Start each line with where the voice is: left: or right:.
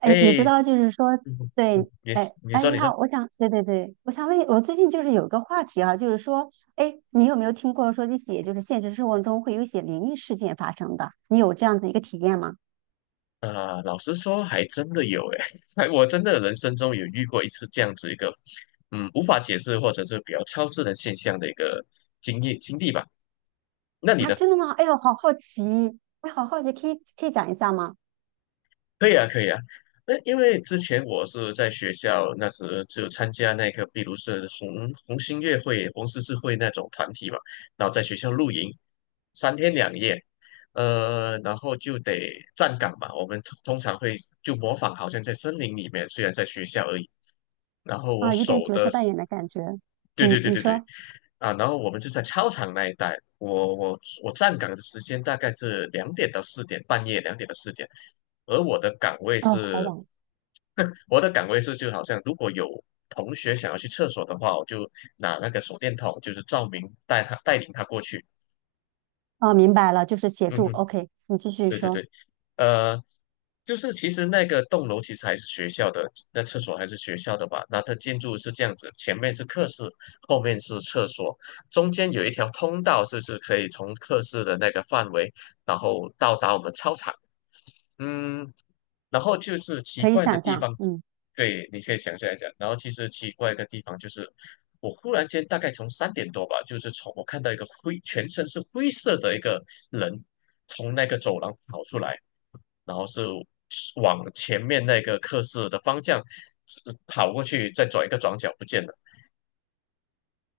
right: 哎，你知
left: 嘿，
right: 道，就是说，
left: 嗯嗯，
right: 对，
left: 你
right: 哎
left: 你
right: 哎，
left: 说
right: 你
left: 你说，
right: 好，我想，对，我想问你，我最近就是有个话题啊，就是说，哎，你有没有听过说一些就是现实生活中会有一些灵异事件发生的？你有这样子一个体验吗？
left: 啊，老实说，还真的有诶，哎，我真的人生中有遇过一次这样子一个，无法解释或者是比较超自然现象的一个经验经历吧。那你
right: 啊，
left: 呢？
right: 真的吗？哎呦，好好奇，哎，好好奇，可以讲一下吗？
left: 可以啊，可以啊。那因为之前我是在学校，那时就参加那个，比如是红星乐会、红十字会那种团体嘛，然后在学校露营三天两夜，然后就得站岗嘛。我们通常会就模仿，好像在森林里面，虽然在学校而已。然后我
right: 啊，有点
left: 手
right: 角
left: 的
right: 色扮演的感觉。
left: 对对
right: 嗯，
left: 对
right: 你
left: 对对，
right: 说，
left: 啊，然后我们就在操场那一带，我站岗的时间大概是两点到四点，半夜两点到四点，而我的岗位
right: 哦，好
left: 是，
right: 网，
left: 我的岗位是，就好像如果有同学想要去厕所的话，我就拿那个手电筒，就是照明带领他过去。
right: 哦，明白了，就是协
left: 嗯
right: 助。
left: 哼，
right: OK，你继续
left: 对对
right: 说，
left: 对，呃，就是其实那个栋楼其实还是学校的，那厕所还是学校的吧？那它建筑是这样子，前面是课室，后面是厕所，中间有一条通道，就是可以从课室的那个范围，然后到达我们操场。嗯，然后就是奇
right: 可以
left: 怪的
right: 想
left: 地
right: 象，
left: 方，
right: 嗯，
left: 对，你可以想象一下。然后其实奇怪的地方就是，我忽然间大概从三点多吧，就是从我看到一个灰，全身是灰色的一个人从那个走廊跑出来，然后是往前面那个课室的方向跑过去，再转一个转角不见了。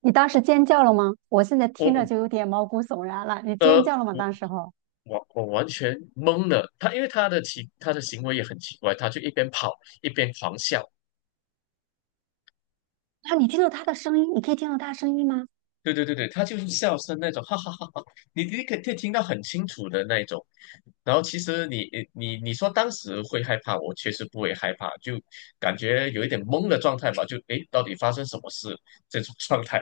right: 你当时尖叫了吗？我现在
left: 我
right: 听着
left: 我
right: 就有点毛骨悚然了，你
left: 呃
right: 尖叫了吗？
left: 我
right: 当时候？
left: 我完全懵了，他的行为也很奇怪，他就一边跑一边狂笑。
right: 啊，你听到他的声音，你可以听到他的声音吗？
left: 对对对对，他就是笑声那种，哈哈哈哈，你可以听到很清楚的那种。然后其实你说当时会害怕，我确实不会害怕，就感觉有一点懵的状态吧，就诶，到底发生什么事这种 状态。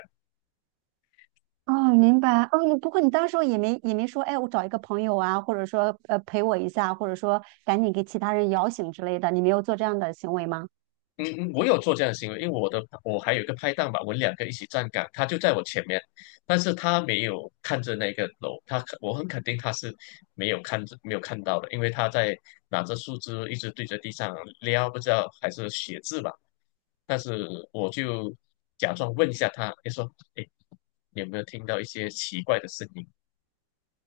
right: 哦，明白。哦，你不过你当时候也没说，哎，我找一个朋友啊，或者说陪我一下，或者说赶紧给其他人摇醒之类的，你没有做这样的行为吗？
left: 嗯嗯，我有做这样的行为，因为我还有一个拍档吧，我们两个一起站岗，他就在我前面，但是他没有看着那个楼，我很肯定他是没有看到的，因为他在拿着树枝一直对着地上撩，不知道还是写字吧，但是我就假装问一下他，就说，哎，你有没有听到一些奇怪的声音？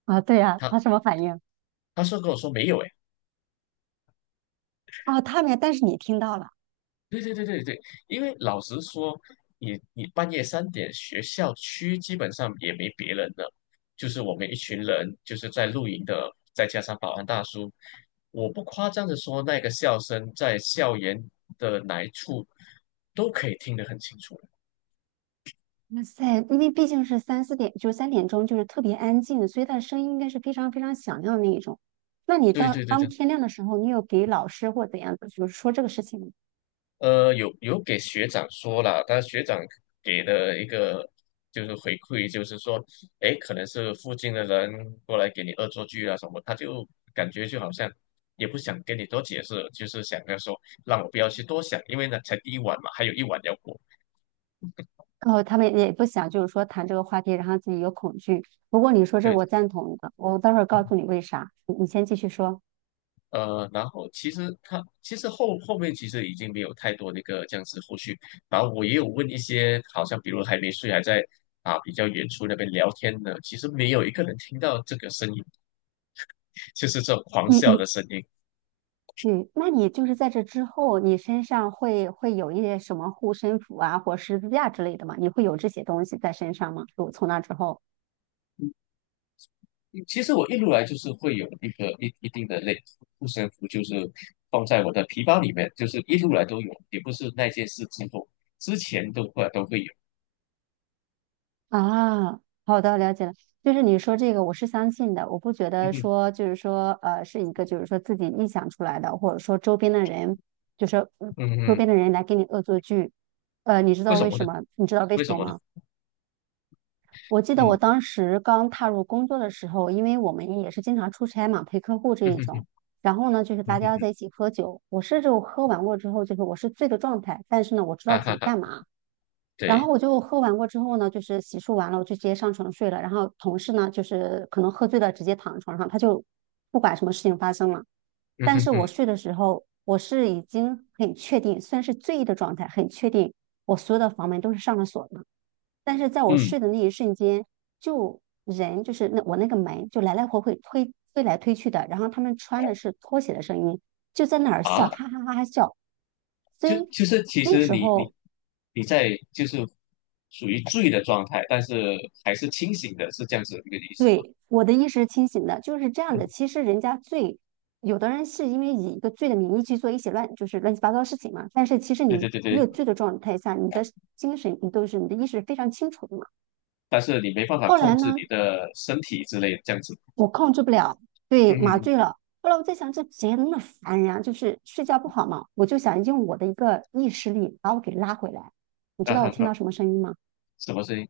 right: 啊，对呀，他什
left: 他
right: 么反应？
left: 他说跟我说没有，诶。
right: 哦，他没，但是你听到了。
left: 对对对对对，因为老实说，你半夜三点，学校区基本上也没别人了，就是我们一群人，就是在露营的，再加上保安大叔，我不夸张的说，那个笑声在校园的哪一处都可以听得很清楚。
right: 哇塞，因为毕竟是三四点，就是三点钟，就是特别安静，所以他的声音应该是非常非常响亮的那一种。那你
left: 对
right: 到
left: 对对
right: 当
left: 对，
right: 天亮的时候，你有给老师或怎样的，就是说这个事情吗？
left: 有给学长说了，但学长给的一个就是回馈，就是说，哎，可能是附近的人过来给你恶作剧啊什么，他就感觉就好像也不想跟你多解释，就是想要说让我不要去多想，因为呢才第一晚嘛，还有一晚要过。
right: 然后他们也不想，就是说谈这个话题，然后自己有恐惧。不过你说这个
left: 对，
right: 我赞同的，我待会儿告诉你为啥。你先继续说，
left: 然后其实他其实后面其实已经没有太多那个这样子后续，然后我也有问一些，好像比如还没睡，还在啊比较远处那边聊天的，其实没有一个人听到这个声音，就是这种狂
right: 你
left: 笑
right: 你
left: 的声音。
right: 你，那你就是在这之后，你身上会有一些什么护身符啊，或十字架之类的吗？你会有这些东西在身上吗？就从那之后。
left: 其实我一路来就是会有一个一定的类护身符，就是放在我的皮包里面，就是一路来都有，也不是那件事之后，之前都会有。
right: 啊，好的，了解了。就是你说这个，我是相信的，我不觉
left: 嗯
right: 得
left: 哼，
right: 说就是说是一个就是说自己臆想出来的，或者说周边的人，就是嗯
left: 嗯
right: 周
left: 哼，
right: 边的人来给你恶作剧。你知
left: 为
right: 道
left: 什
right: 为
left: 么呢？
right: 什么？你知道为
left: 为
right: 什
left: 什
right: 么
left: 么呢？
right: 吗？我记得我
left: 嗯，
right: 当时刚踏入工作的时候，因为我们也是经常出差嘛，陪客户 这
left: 嗯
right: 一
left: 哼
right: 种。
left: 哼，
right: 然后呢，就是
left: 嗯
right: 大
left: 哼
right: 家
left: 哼
right: 在一起喝酒，我是就喝完过之后，就是我是醉的状态，但是呢，我知道
left: 啊
right: 自
left: 哈
right: 己
left: 哈，
right: 干嘛。然后
left: 对。
right: 我就喝完过之后呢，就是洗漱完了，我就直接上床睡了。然后同事呢，就是可能喝醉了，直接躺在床上，他就不管什么事情发生了。
left: 嗯
right: 但
left: 哼
right: 是我
left: 哼，
right: 睡的时候，我是已经很确定，虽然是醉意的状态，很确定我所有的房门都是上了锁的。但是在我
left: 嗯
right: 睡的那一瞬间，就人就是那我那个门就来来回回推来推去的，然后他们穿的是拖鞋的声音，就在那儿
left: 啊，
right: 笑，哈哈哈哈笑。所
left: 就
right: 以
left: 就是其
right: 那
left: 实
right: 时
left: 你你
right: 候
left: 你在就是属于醉的状态，但是还是清醒的，是这样子一个意思吧？
right: 对，我的意识是清醒的，就是这样的。其 实人家罪，有的人是因为以一个醉的名义去做一些乱，就是乱七八糟的事情嘛。但是其实
left: 对对
right: 你
left: 对
right: 越
left: 对，
right: 醉的状态下，你的精神你都是你的意识是非常清楚的嘛。
left: 但是你没办法
right: 后
left: 控
right: 来
left: 制
right: 呢，
left: 你的身体之类的这样子。
right: 我控制不了，对，麻
left: 嗯，
right: 醉了。后来我在想，这谁那么烦人啊？就是睡觉不好嘛，我就想用我的一个意识力把我给拉回来。你知
left: 啊
right: 道我
left: 哈
right: 听
left: 哈，
right: 到什么声音吗？
left: 什么声音？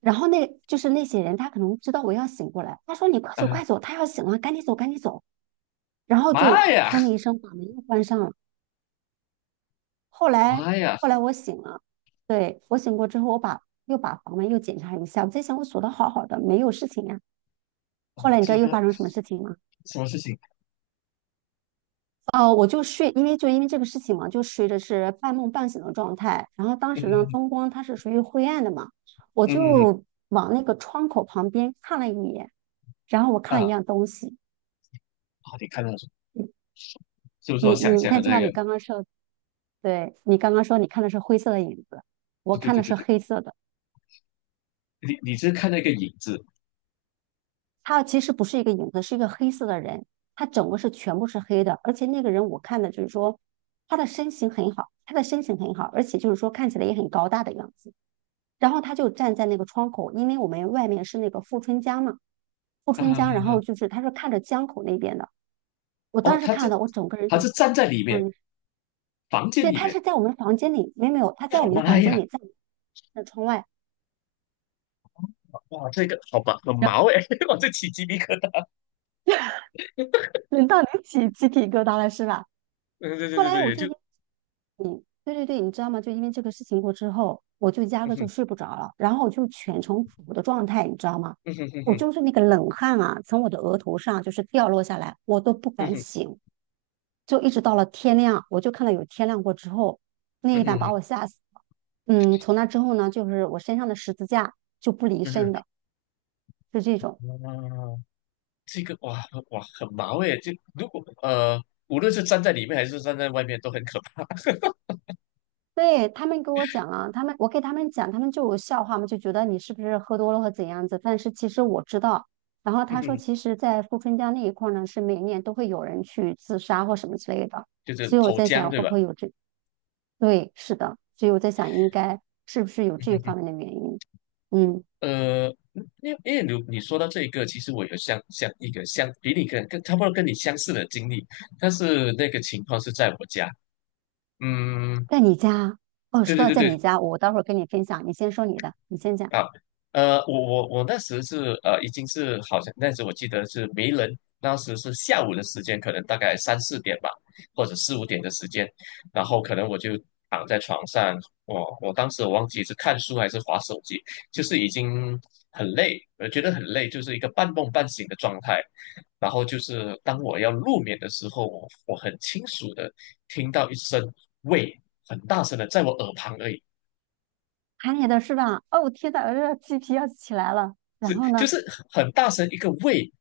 right: 然后那就是那些人，他可能知道我要醒过来，他说：“你快走，
left: 啊，
right: 快走，他要醒了，赶紧走，赶紧走。”然后
left: 妈
right: 就
left: 呀，
right: 砰的一声把门又关上了。后来
left: 妈呀，
right: 后来我醒了，对，我醒过之后，我把又把房门又检查一下，我在想我锁的好好的，没有事情呀。
left: 哇，
right: 后来你知道
left: 这
right: 又
left: 个
right: 发生什么事情吗？
left: 什么事情？
right: 哦，我就睡，因为就因为这个事情嘛，就睡的是半梦半醒的状态。然后当
left: 嗯
right: 时呢，
left: 嗯
right: 灯光它是属于灰暗的嘛，我
left: 嗯嗯
right: 就往那个窗口旁边看了一眼，然后我看了
left: 啊
right: 一样东西。
left: 啊，你看到什么？
right: 你
left: 是不是
right: 你
left: 我想
right: 你
left: 象的
right: 看，就
left: 那
right: 像你
left: 个？
right: 刚刚说，对，你刚刚说你看的是灰色的影子，我
left: 对对
right: 看
left: 对
right: 的
left: 对
right: 是
left: 对，
right: 黑色的。
left: 你是看到一个影子
right: 他其实不是一个影子，是一个黑色的人，他整个是全部是黑的，而且那个人我看的就是说他的身形很好，他的身形很好，而且就是说看起来也很高大的样子。然后他就站在那个窗口，因为我们外面是那个富春江嘛，富春
left: 啊？
right: 江，然后就是他是看着江口那边的。我
left: 哦，
right: 当时看到我整个人
left: 他
right: 就，
left: 是站在里面，
right: 嗯，
left: 房间
right: 对，
left: 里
right: 他
left: 面。
right: 是在我们房间里，没有，他在我们
left: 我
right: 的
left: 妈
right: 房间
left: 呀，
right: 里，在那窗外，
left: 哇，这个好吧，很毛哎，我这起鸡皮疙瘩。
right: 轮到你起鸡皮疙瘩了是吧？
left: 嗯，对对
right: 后
left: 对
right: 来
left: 对
right: 我
left: 对，
right: 就嗯，对对对，你知道吗？就因为这个事情过之后，我就压
left: 嗯
right: 根就
left: 哼
right: 睡不着了，然后我就全程苦的状态，你知道吗？
left: 嗯哼哼
right: 我
left: 哼
right: 就是那个冷汗啊，从我的额头上就是掉落下来，我都不
left: 嗯
right: 敢
left: 哼
right: 醒，就一直到了天亮，我就看到有天亮过之后，那
left: 嗯
right: 一晚
left: 哼
right: 把我吓死了。嗯，从那之后呢，就是我身上的十字架就不离
left: 嗯
right: 身
left: 哼
right: 的，就这种。
left: 嗯哼，啊，这个哇哇很毛哎，就如果呃，无论是站在里面还是站在外面都很可怕。
right: 对，他们跟我讲啊，他们我给他们讲，他们就有笑话嘛，就觉得你是不是喝多了或怎样子。但是其实我知道，然后
left: 嗯
right: 他说，
left: 哼，
right: 其实，在富春江那一块儿呢，是每年都会有人去自杀或什么之类的。
left: 就是
right: 所以我
left: 投
right: 在
left: 江
right: 想，
left: 对
right: 会
left: 吧？
right: 不会有这？对，是的，所以我在想，应该是不是有这方面的原因？嗯，
left: 呃，因为你说到这一个，其实我有相一个相比你跟差不多跟你相似的经历，但是那个情况是在我家。嗯，
right: 在你家哦，
left: 对
right: 说
left: 对
right: 到
left: 对
right: 在你
left: 对，
right: 家，我待会儿跟你分享，你先说你的，你先讲，
left: 啊，我那时是已经是好像那时我记得是没人，当时是下午的时间，可能大概三四点吧，或者四五点的时间，然后可能我就躺在床上，我当时我忘记是看书还是划手机，就是已经很累，我觉得很累，就是一个半梦半醒的状态。然后就是当我要入眠的时候，我很清楚的听到一声喂，很大声的在我耳旁而已，
right: 喊你的是吧？哦，天呐，我这鸡皮要起来了。然
left: 是
right: 后
left: 就
right: 呢？
left: 是很大声一个喂。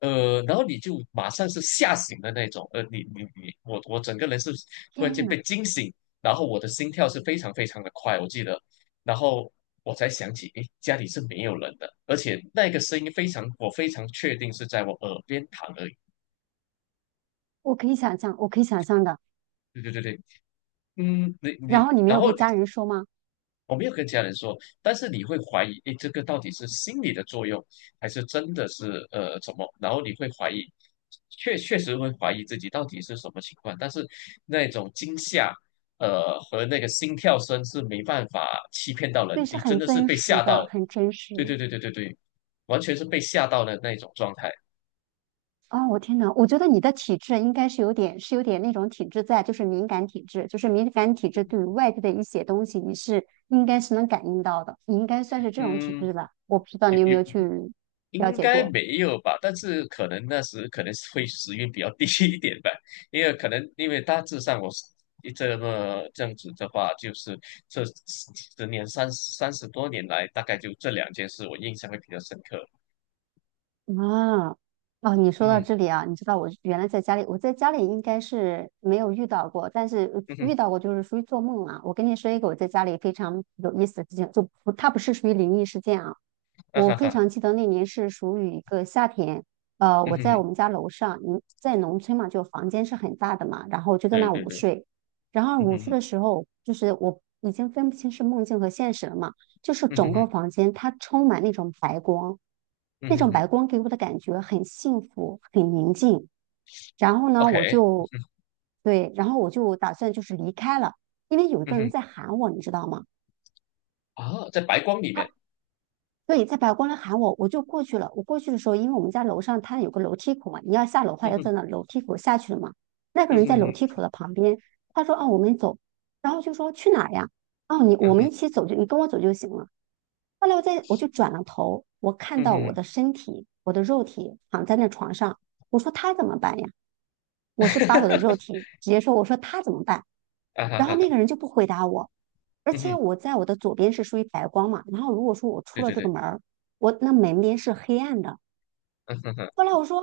left: 然后你就马上是吓醒的那种，呃，你你你，我整个人是突然间
right: 天
left: 被惊醒，然后我的心跳是非常非常的快，我记得，然后我才想起，诶，家里是没有人的，而且那个声音非常，我非常确定是在我耳边躺而已。
right: 我可以想象，我可以想象的。
left: 对对对对，嗯，
right: 然后你没
left: 然
right: 有
left: 后
right: 给家人说吗？
left: 我没有跟家人说，但是你会怀疑，诶，这个到底是心理的作用，还是真的是怎么？然后你会怀疑，确实会怀疑自己到底是什么情况，但是那种惊吓，和那个心跳声是没办法欺骗到人，
right: 对，是
left: 你
right: 很
left: 真的是
right: 真
left: 被
right: 实
left: 吓到
right: 的，
left: 了，
right: 很真
left: 对
right: 实。
left: 对对对对对，完全是被吓到的那种状态，
right: 哦，我天呐，我觉得你的体质应该是有点，是有点那种体质在，就是敏感体质，就是敏感体质对于外界的一些东西，你是应该是能感应到的，你应该算是这种体
left: 嗯。
right: 质吧？我不知道
left: 有
right: 你有没
left: 有
right: 有去了
left: 应
right: 解
left: 该
right: 过。
left: 没有吧，但是可能那时可能是会时运比较低 一点吧，因为可能因为大致上我是这么这样子的话，就是这十年三十多年来，大概就这两件事我印象会比较深刻。
right: 啊，哦，你说到
left: 嗯
right: 这里啊，你知道我原来在家里，我在家里应该是没有遇到过，但是
left: 嗯哼，
right: 遇到过就是属于做梦啊。我跟你说一个我在家里非常有意思的事情，就不，它不是属于灵异事件啊。
left: 啊
right: 我
left: 哈
right: 非
left: 哈，
right: 常记得那年是属于一个夏天，
left: 嗯
right: 我
left: 哼
right: 在我
left: 哼，
right: 们家楼上，你在农村嘛，就房间是很大的嘛，然后我就在
left: 对
right: 那
left: 对
right: 午
left: 对，
right: 睡，然后
left: 嗯
right: 午
left: 哼
right: 睡
left: 哼，
right: 的时候，就是我已经分不清是梦境和现实了嘛。就是
left: 嗯
right: 整
left: 哼
right: 个
left: 哼，
right: 房间它充满那种白光，
left: 嗯
right: 那
left: 哼
right: 种
left: 哼
right: 白光给我的感觉很幸福，很宁静。然后呢，我
left: ，OK，
right: 就对，然后我就打算就是离开了，因为有一
left: 嗯
right: 个人
left: 哼，
right: 在喊我，你知道吗？
left: 啊，在白光里面，
right: 对，在百货公司喊我，我就过去了。我过去的时候，因为我们家楼上它有个楼梯口嘛，你要下楼的话
left: 嗯
right: 要
left: 哼，
right: 在那楼梯口下去了嘛。那个
left: 嗯
right: 人在
left: 哼
right: 楼
left: 哼，
right: 梯口的旁边，他说：“哦，我们走。”然后就说：“去哪儿呀？”哦，你
left: 嗯
right: 我们
left: 哼，
right: 一起走就你跟我走就行了。后来我在我就转了头，我看
left: 嗯
right: 到我
left: 哼，
right: 的身体，我的肉体躺在那床上，我说他怎么办呀？我是把我的肉 体直接说，我说他怎么办？
left: 啊哈
right: 然后
left: 哈哈，
right: 那个人就不回答我，而
left: 嗯
right: 且
left: 哼，
right: 我在我的左边是属于白光嘛，然后如果说我出
left: 对
right: 了
left: 对
right: 这个
left: 对，
right: 门儿，我那门边是黑暗的。
left: 嗯哼哼，
right: 后来我说，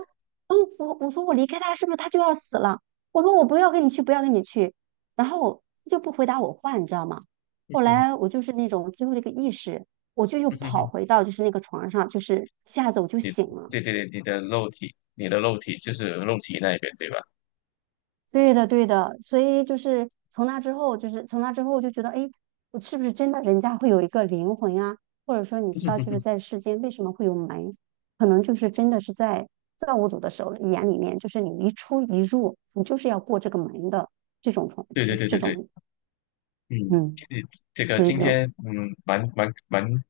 right: 嗯，我我说我离开他是不是他就要死了？我说我不要跟你去，不要跟你去，然后他就不回答我话，你知道吗？
left: 嗯
right: 后
left: 哼哼，
right: 来我就是那种最后的一个意识，我就又
left: 嗯哼
right: 跑
left: 哼。
right: 回到就是那个床上，就是一下子我就
left: 你
right: 醒了。
left: 对对对，你的肉体，你的肉体就是肉体那一边，对吧？
right: 对的，对的，所以就是从那之后，就是从那之后，我就觉得，哎，我是不是真的人家会有一个灵魂啊？或者说，你知道，就是在 世间为什么会有门，可能就是真的是在造物主的手里眼里面，就是你一出一入，你就是要过这个门的这种方
left: 对对
right: 这
left: 对
right: 这
left: 对对，
right: 种，
left: 嗯，
right: 嗯，
left: 你这个
right: 所以
left: 今
right: 就，
left: 天蛮蛮蛮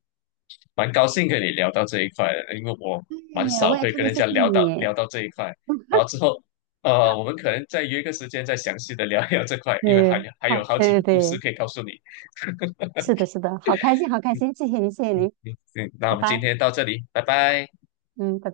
left: 蛮高兴跟你聊到这一块的，因为我蛮
right: 哎，
left: 少
right: 我也
left: 会
right: 特
left: 跟
right: 别
left: 人
right: 谢
left: 家
right: 谢
left: 聊到
right: 你，
left: 聊到这一块，然后之后我们可能再约个时间再详细的聊一聊这块，因为
right: 对，
left: 还还
right: 好，
left: 有好几
right: 对
left: 个
right: 对
left: 故事
right: 对，
left: 可以告诉你。
right: 是的，是的，好开心，好开心，谢谢您，谢谢您，
left: 嗯，嗯那我
right: 拜
left: 们今
right: 拜，
left: 天到这里，拜拜。
right: 嗯，拜拜。